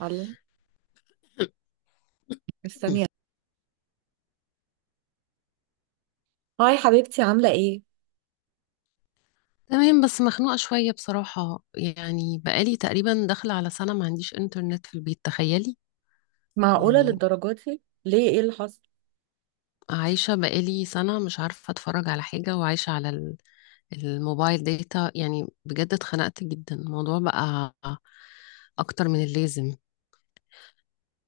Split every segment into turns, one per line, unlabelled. الله. مستنيه. هاي حبيبتي، عامله ايه؟
تمام، بس مخنوقة شوية بصراحة. يعني بقالي تقريبا داخلة على سنة ما عنديش انترنت في البيت، تخيلي.
معقوله
يعني
للدرجات دي؟ ليه، ايه اللي حصل؟
عايشة بقالي سنة مش عارفة اتفرج على حاجة، وعايشة على الموبايل داتا. يعني بجد اتخنقت جدا، الموضوع بقى أكتر من اللازم.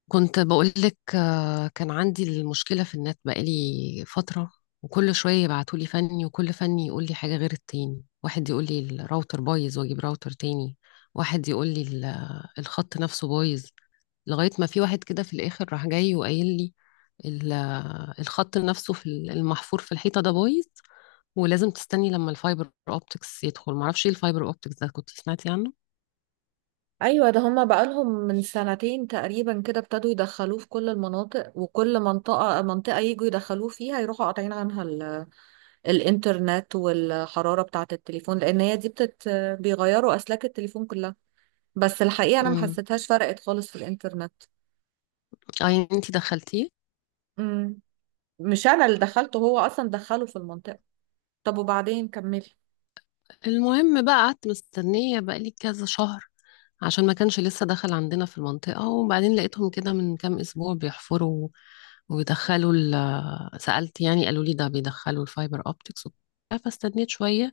كنت بقولك، كان عندي المشكلة في النت بقالي فترة. وكل شوية يبعتولي فني، وكل فني يقولي حاجة غير التاني، واحد يقولي الراوتر بايظ واجيب راوتر تاني، واحد يقولي الخط نفسه بايظ. لغاية ما في واحد كده في الآخر راح جاي وقايل لي ال- الخط نفسه في المحفور في الحيطة ده بايظ. ولازم تستني لما الفايبر اوبتكس يدخل. معرفش ايه الفايبر اوبتكس ده، كنت سمعتي عنه؟
ايوه، ده هما بقالهم من سنتين تقريبا كده ابتدوا يدخلوه في كل المناطق، وكل منطقه منطقه يجوا يدخلوه فيها، يروحوا قاطعين عنها الانترنت والحراره بتاعه التليفون، لان هي دي بيغيروا اسلاك التليفون كلها. بس الحقيقه انا ما
امم.
حسيتهاش فرقت خالص في الانترنت.
اه، يعني انتي دخلتيه؟
امم. مش انا اللي دخلته، هو اصلا دخله في المنطقه. طب وبعدين، كملي.
المهم بقى قعدت مستنية بقالي كذا شهر عشان ما كانش لسه دخل عندنا في المنطقة، وبعدين لقيتهم كده من كام أسبوع بيحفروا. وبيدخلوا سألت يعني، قالوا لي ده بيدخلوا الفايبر أوبتكس وبتاع، فاستنيت شوية.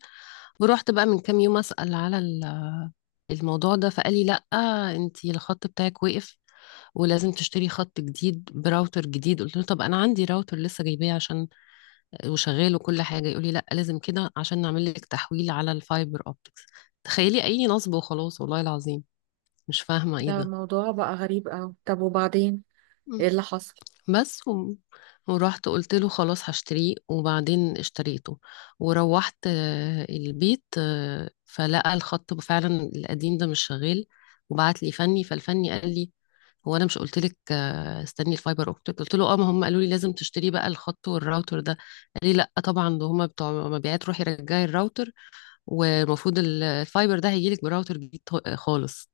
ورحت بقى من كام يوم أسأل على الموضوع ده، فقال لي لأ، أنتي الخط بتاعك وقف، ولازم تشتري خط جديد براوتر جديد. قلت له طب أنا عندي راوتر لسه جايباه عشان وشغال وكل حاجة، يقولي لأ لازم كده عشان نعمل لك تحويل على الفايبر أوبتكس. تخيلي، أي نصب وخلاص والله العظيم. مش فاهمة إيه
ده
ده.
موضوع بقى غريب قوي. طب وبعدين،
مم.
ايه اللي حصل؟
بس ورحت قلت له خلاص هشتريه، وبعدين اشتريته وروحت البيت، فلقى الخط فعلا القديم ده مش شغال. وبعت لي فني، فالفني قال لي هو انا مش قلت لك استني الفايبر اوبتيك؟ قلت له اه، ما هم قالوا لي لازم تشتري بقى الخط والراوتر ده. قال لي لا طبعا، ده هم بتوع مبيعات، روحي رجعي الراوتر، والمفروض الفايبر ده هيجيلك براوتر جديد خالص.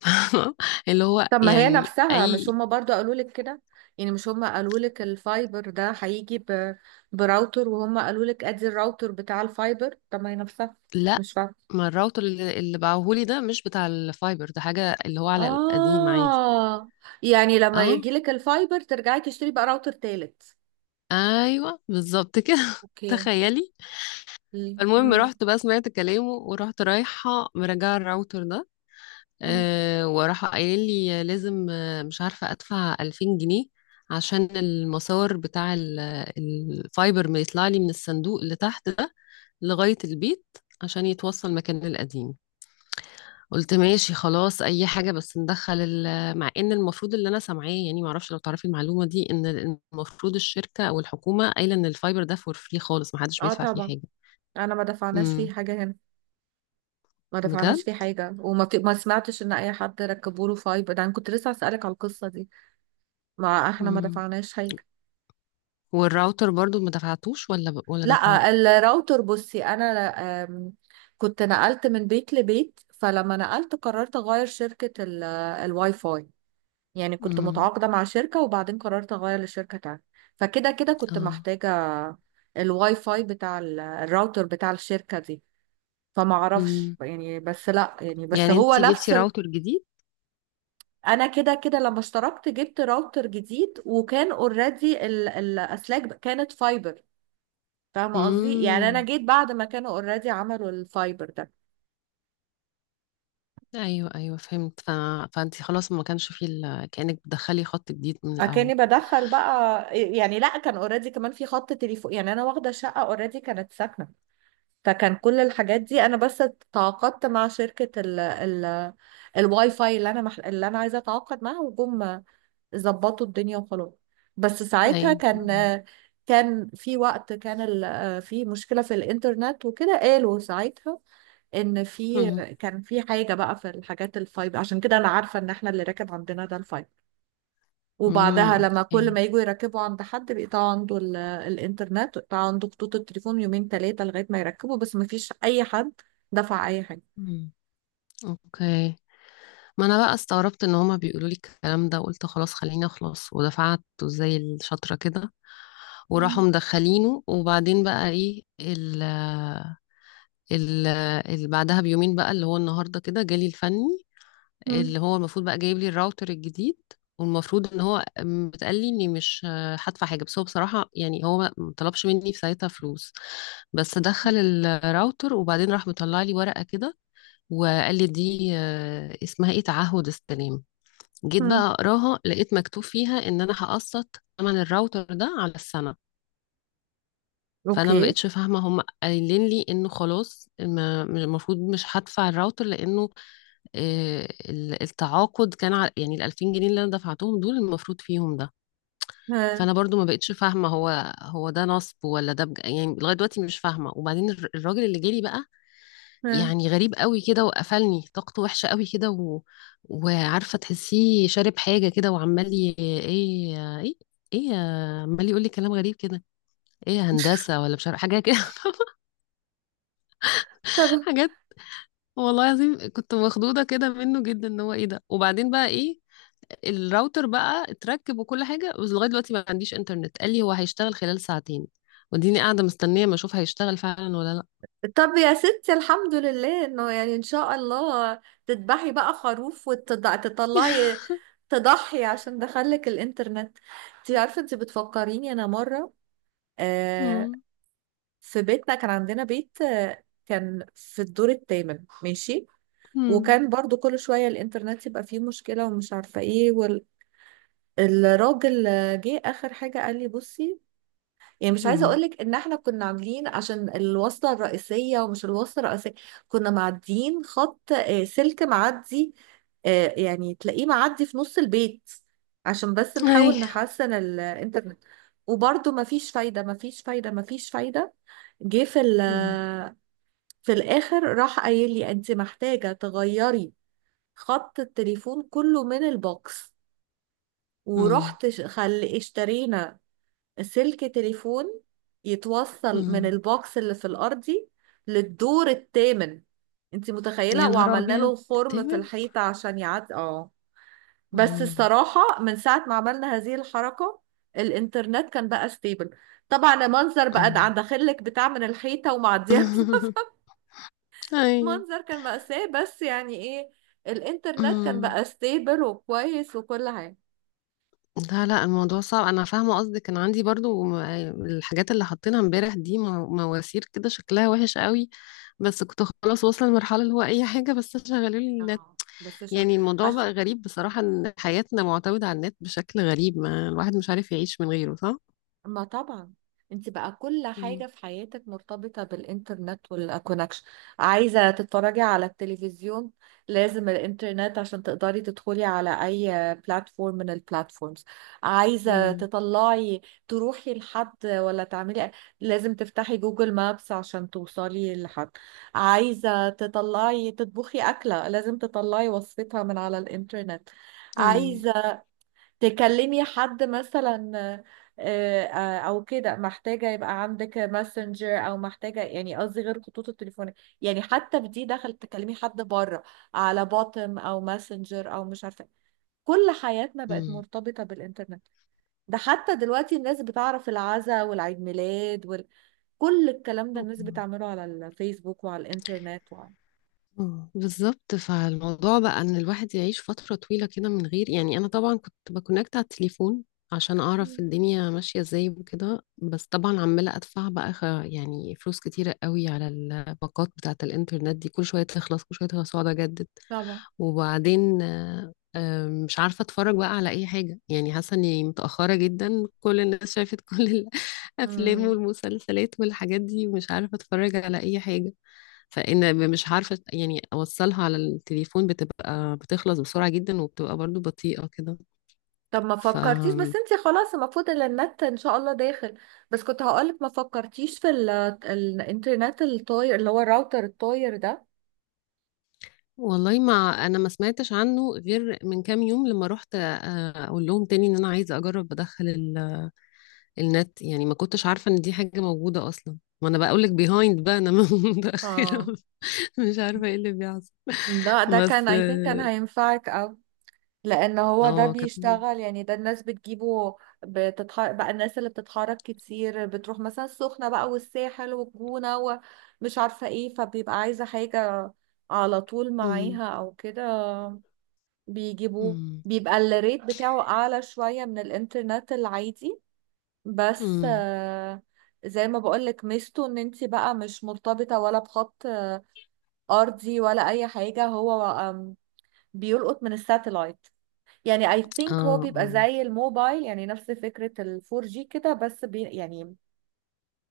اللي هو
طب ما هي
يعني
نفسها، مش
اي.
هما برضو قالوا لك كده؟ يعني مش هما قالوا لك الفايبر ده هيجي براوتر؟ وهما قالوا لك ادي الراوتر بتاع الفايبر، طب ما هي نفسها.
لا،
مش فاهمه.
ما الراوتر اللي باعهولي ده مش بتاع الفايبر، ده حاجة اللي هو على القديم عادي.
اه. يعني لما
اه،
يجي لك الفايبر ترجعي تشتري بقى راوتر تالت؟
ايوه بالظبط كده.
اوكي.
تخيلي. المهم
امم.
رحت بقى سمعت كلامه، ورحت رايحة مراجعة الراوتر ده. أه، وراح قايل لي لازم، مش عارفة، أدفع 2000 جنيه عشان المسار بتاع الفايبر ما يطلع لي من الصندوق اللي تحت لغاية البيت، عشان يتوصل مكان القديم. قلت ماشي خلاص، اي حاجة بس ندخل مع ان المفروض اللي انا سامعاه يعني، معرفش لو تعرفي المعلومة دي، ان المفروض الشركة او الحكومة قايلة ان الفايبر ده فور فري خالص، محدش
اه
بيدفع فيه
طبعا.
حاجة.
انا ما دفعناش
امم.
فيه حاجه هنا. ما دفعناش
بجد؟
فيه حاجه، ما سمعتش ان اي حد ركبوا له فايبر ده، انا كنت لسه اسالك على القصه دي. ما احنا ما
امم.
دفعناش حاجه.
والراوتر برضو ما دفعتوش ولا ولا
لا
دفعته؟
الراوتر، بصي انا آم، كنت نقلت من بيت لبيت، فلما نقلت قررت اغير شركة الواي فاي. يعني كنت
امم.
متعاقدة مع شركة وبعدين قررت اغير لشركة تانية. فكده كده كنت
اه.
محتاجة الواي فاي بتاع الراوتر بتاع الشركة دي. فما اعرفش
امم.
يعني، بس لا، يعني بس
يعني
هو
انتي
نفس
جبتي راوتر جديد؟
انا كده كده لما اشتركت جبت راوتر جديد، وكان اوريدي الاسلاك كانت فايبر. فاهمة قصدي؟ يعني انا
امم.
جيت بعد ما كانوا اوريدي عملوا الفايبر ده.
ايوه، ايوه فهمت. فانتي خلاص ما كانش فيه كأنك بتدخلي خط جديد من الاول.
اكاني بدخل بقى. يعني لا، كان اوريدي كمان في خط تليفون، يعني انا واخدة شقة اوريدي كانت ساكنة. فكان كل الحاجات دي، انا بس تعاقدت مع شركة ال الواي فاي اللي انا عايزة اتعاقد معاها، وجم ظبطوا الدنيا وخلاص. بس
ايوه،
ساعتها كان،
أيوه.
كان في وقت، كان في مشكلة في الانترنت وكده. قالوا ساعتها ان في،
مم.
كان في حاجه بقى في الحاجات الفايب، عشان كده انا عارفه ان احنا اللي راكب عندنا ده الفايب.
مم.
وبعدها لما كل
اوكي.
ما يجوا يركبوا عند حد بيقطع عنده الانترنت، ويقطع عنده خطوط التليفون يومين ثلاثه لغايه ما يركبوا. بس ما فيش اي حد دفع اي حاجه.
مم. اوكي. ما انا بقى استغربت ان هما بيقولوا لي الكلام ده، وقلت خلاص خليني اخلص، ودفعت زي الشاطرة كده. وراحوا
مم.
مدخلينه. وبعدين بقى ايه، ال ال ال بعدها بيومين بقى، اللي هو النهارده كده، جالي الفني،
مم.
اللي هو المفروض بقى جايب لي الراوتر الجديد. والمفروض ان هو بتقال لي اني مش هدفع حاجه. بس هو بصراحه يعني، هو ما طلبش مني في ساعتها فلوس. بس دخل الراوتر، وبعدين راح مطلع لي ورقه كده، وقال لي دي اسمها ايه، تعهد السلام. جيت
مم.
بقى اقراها، لقيت مكتوب فيها ان انا هقسط ثمن الراوتر ده على السنه. فانا ما
اوكي.
بقتش فاهمه، هم قايلين لي انه خلاص المفروض مش هدفع الراوتر، لانه التعاقد كان على يعني ال 2000 جنيه اللي انا دفعتهم دول، المفروض فيهم ده.
ها.
فانا برضو ما بقتش فاهمه، هو هو ده نصب ولا ده يعني لغايه دلوقتي مش فاهمه. وبعدين الراجل اللي جالي بقى،
ها.
يعني غريب قوي كده وقفلني، طاقته وحشة قوي كده وعارفة تحسيه شارب حاجة كده، وعمال ايه ايه ايه عمال يقول لي كلام غريب كده، ايه يا هندسة ولا مش عارفة حاجة كده.
طب.
حاجات. والله العظيم كنت مخضوضة كده منه جدا، ان هو ايه ده. وبعدين بقى ايه، الراوتر بقى اتركب وكل حاجة، بس لغاية دلوقتي ما عنديش انترنت. قال لي هو هيشتغل خلال ساعتين، وديني قاعدة مستنية ما اشوف هيشتغل فعلا ولا لا.
طب يا ستي، الحمد لله انه يعني، ان شاء الله تذبحي بقى خروف وتطلعي تضحي عشان دخلك الانترنت. انت عارفه انت بتفكريني انا مره. آه.
مم.
في بيتنا كان عندنا بيت، آه، كان في الدور الثامن، ماشي.
مم.
وكان برضو كل شويه الانترنت يبقى فيه مشكله ومش عارفه ايه. والراجل جه اخر حاجه قال لي بصي، يعني مش عايزه
مم.
اقولك ان احنا كنا عاملين عشان الوصله الرئيسيه ومش الوصله الرئيسيه. كنا معديين خط، سلك معدي، يعني تلاقيه معدي في نص البيت عشان بس
اي.
نحاول نحسن الانترنت. وبرضه مفيش فايده، مفيش فايده، مفيش فايده. جه في
مم.
في الاخر راح قايل لي: انت محتاجه تغيري خط التليفون كله من البوكس.
مم.
ورحت اشترينا سلك تليفون يتوصل من
مم.
البوكس اللي في الأرضي للدور الثامن. انت
يا
متخيلة؟
نهار
وعملنا
أبيض،
له خرم في
التامن؟
الحيطة عشان يعدي، اه. بس
مم.
الصراحة من ساعة ما عملنا هذه الحركة، الإنترنت كان بقى ستيبل. طبعا المنظر بقى ده
مم.
عند داخلك بتاع من الحيطة ومعديها،
أيوه.
منظر كان مأساة، بس يعني ايه، الإنترنت كان
مم.
بقى ستيبل وكويس وكل حاجة.
لا لا، الموضوع صعب، أنا فاهمة قصدك. كان عندي برضو الحاجات اللي حطينا امبارح دي، مواسير كده، شكلها وحش قوي. بس كنت خلاص واصلة لمرحلة اللي هو أي حاجة بس شغلوا لي النت.
اه بس عشان،
يعني الموضوع
عشان
بقى غريب بصراحة، إن حياتنا معتمدة على النت بشكل غريب، ما الواحد مش عارف يعيش من غيره، صح؟
ما، طبعا انت بقى كل
مم.
حاجة في حياتك مرتبطة بالانترنت والكونكشن. عايزة تتفرجي على التلفزيون، لازم الانترنت عشان تقدري تدخلي على اي بلاتفورم من البلاتفورمز. عايزة
مم.
تطلعي تروحي لحد ولا تعملي، لازم تفتحي جوجل مابس عشان توصلي لحد. عايزة تطلعي تطبخي أكلة، لازم تطلعي وصفتها من على الانترنت.
أيوه.
عايزة تكلمي حد مثلا، او كده، محتاجة يبقى عندك ماسنجر، او محتاجة، يعني قصدي غير خطوط التليفون، يعني حتى في دي دخل تكلمي حد بره على بوتم او ماسنجر او مش عارفة. كل حياتنا بقت مرتبطة بالإنترنت. ده حتى دلوقتي الناس بتعرف العزا والعيد ميلاد وكل الكلام ده الناس
مم.
بتعمله على الفيسبوك وعلى الإنترنت وعلى...
بالظبط. فالموضوع بقى ان الواحد يعيش فترة طويلة كده من غير، يعني انا طبعا كنت بكونكت على التليفون عشان اعرف
مم.
الدنيا ماشية ازاي وكده، بس طبعا عمالة ادفع بقى يعني فلوس كتيرة قوي على الباقات بتاعة الانترنت دي. كل شوية تخلص، كل شوية تخلص واقعد اجدد.
طبعا.
وبعدين مش عارفة اتفرج بقى على اي حاجة، يعني حاسة اني متأخرة جدا، كل الناس شافت كل الافلام
مم.
والمسلسلات والحاجات دي، ومش عارفة اتفرج على اي حاجة. فإن مش عارفة يعني، أوصلها على التليفون بتبقى بتخلص بسرعة جدا، وبتبقى برضو بطيئة كده.
طب ما
ف
فكرتيش بس انتي، خلاص المفروض ان النت ان شاء الله داخل، بس كنت هقولك ما فكرتيش في الانترنت الطاير، اللي هو الراوتر الطاير ده.
والله ما أنا ما سمعتش عنه غير من كام يوم، لما رحت أقول لهم تاني إن أنا عايزة أجرب أدخل النت. يعني ما كنتش عارفة إن دي حاجة موجودة أصلا، ما أنا بقول لك بيهايند بقى أنا. متأخرة،
اه.
مش عارفة إيه اللي بيحصل.
ده كان
بس.
I think كان هينفعك، او لان هو ده
اه، كانت.
بيشتغل. يعني ده الناس بتجيبه، بتتحرك بقى، الناس اللي بتتحرك كتير بتروح مثلا السخنة بقى والساحل والجونة ومش عارفة ايه، فبيبقى عايزة حاجة على طول
مم،
معاها او كده. بيجيبوه،
مم،
بيبقى الريت بتاعه أعلى شوية من الإنترنت العادي. بس
مم.
زي ما بقولك، ميزته إن انت بقى مش مرتبطة ولا بخط أرضي ولا أي حاجة. هو آم، بيلقط من الساتلايت. يعني I
اه،
think هو بيبقى
اه.
زي الموبايل، يعني نفس فكرة الفور جي كده، بس بي يعني،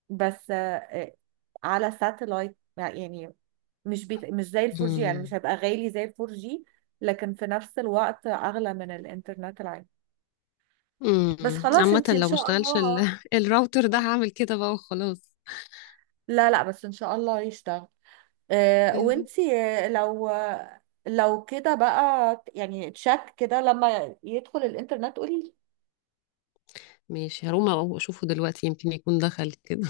بس على ساتلايت يعني. مش مش زي الفور جي، يعني
مم.
مش هيبقى غالي زي الفور جي، لكن في نفس الوقت أغلى من الإنترنت العادي. بس خلاص
عامة
انتي ان
لو ما
شاء
اشتغلش
الله.
الراوتر ده هعمل كده بقى وخلاص.
لا لا بس ان شاء الله يشتغل. اه.
يا رب.
وانتي لو كده بقى يعني، تشك كده لما يدخل الانترنت قولي لي.
ماشي هروح اشوفه دلوقتي، يمكن يكون دخل كده.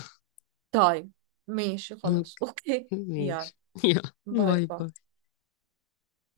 طيب. ماشي خلاص. اوكي.
اوكي.
يلا
ماشي. يلا
باي
باي
باي.
باي.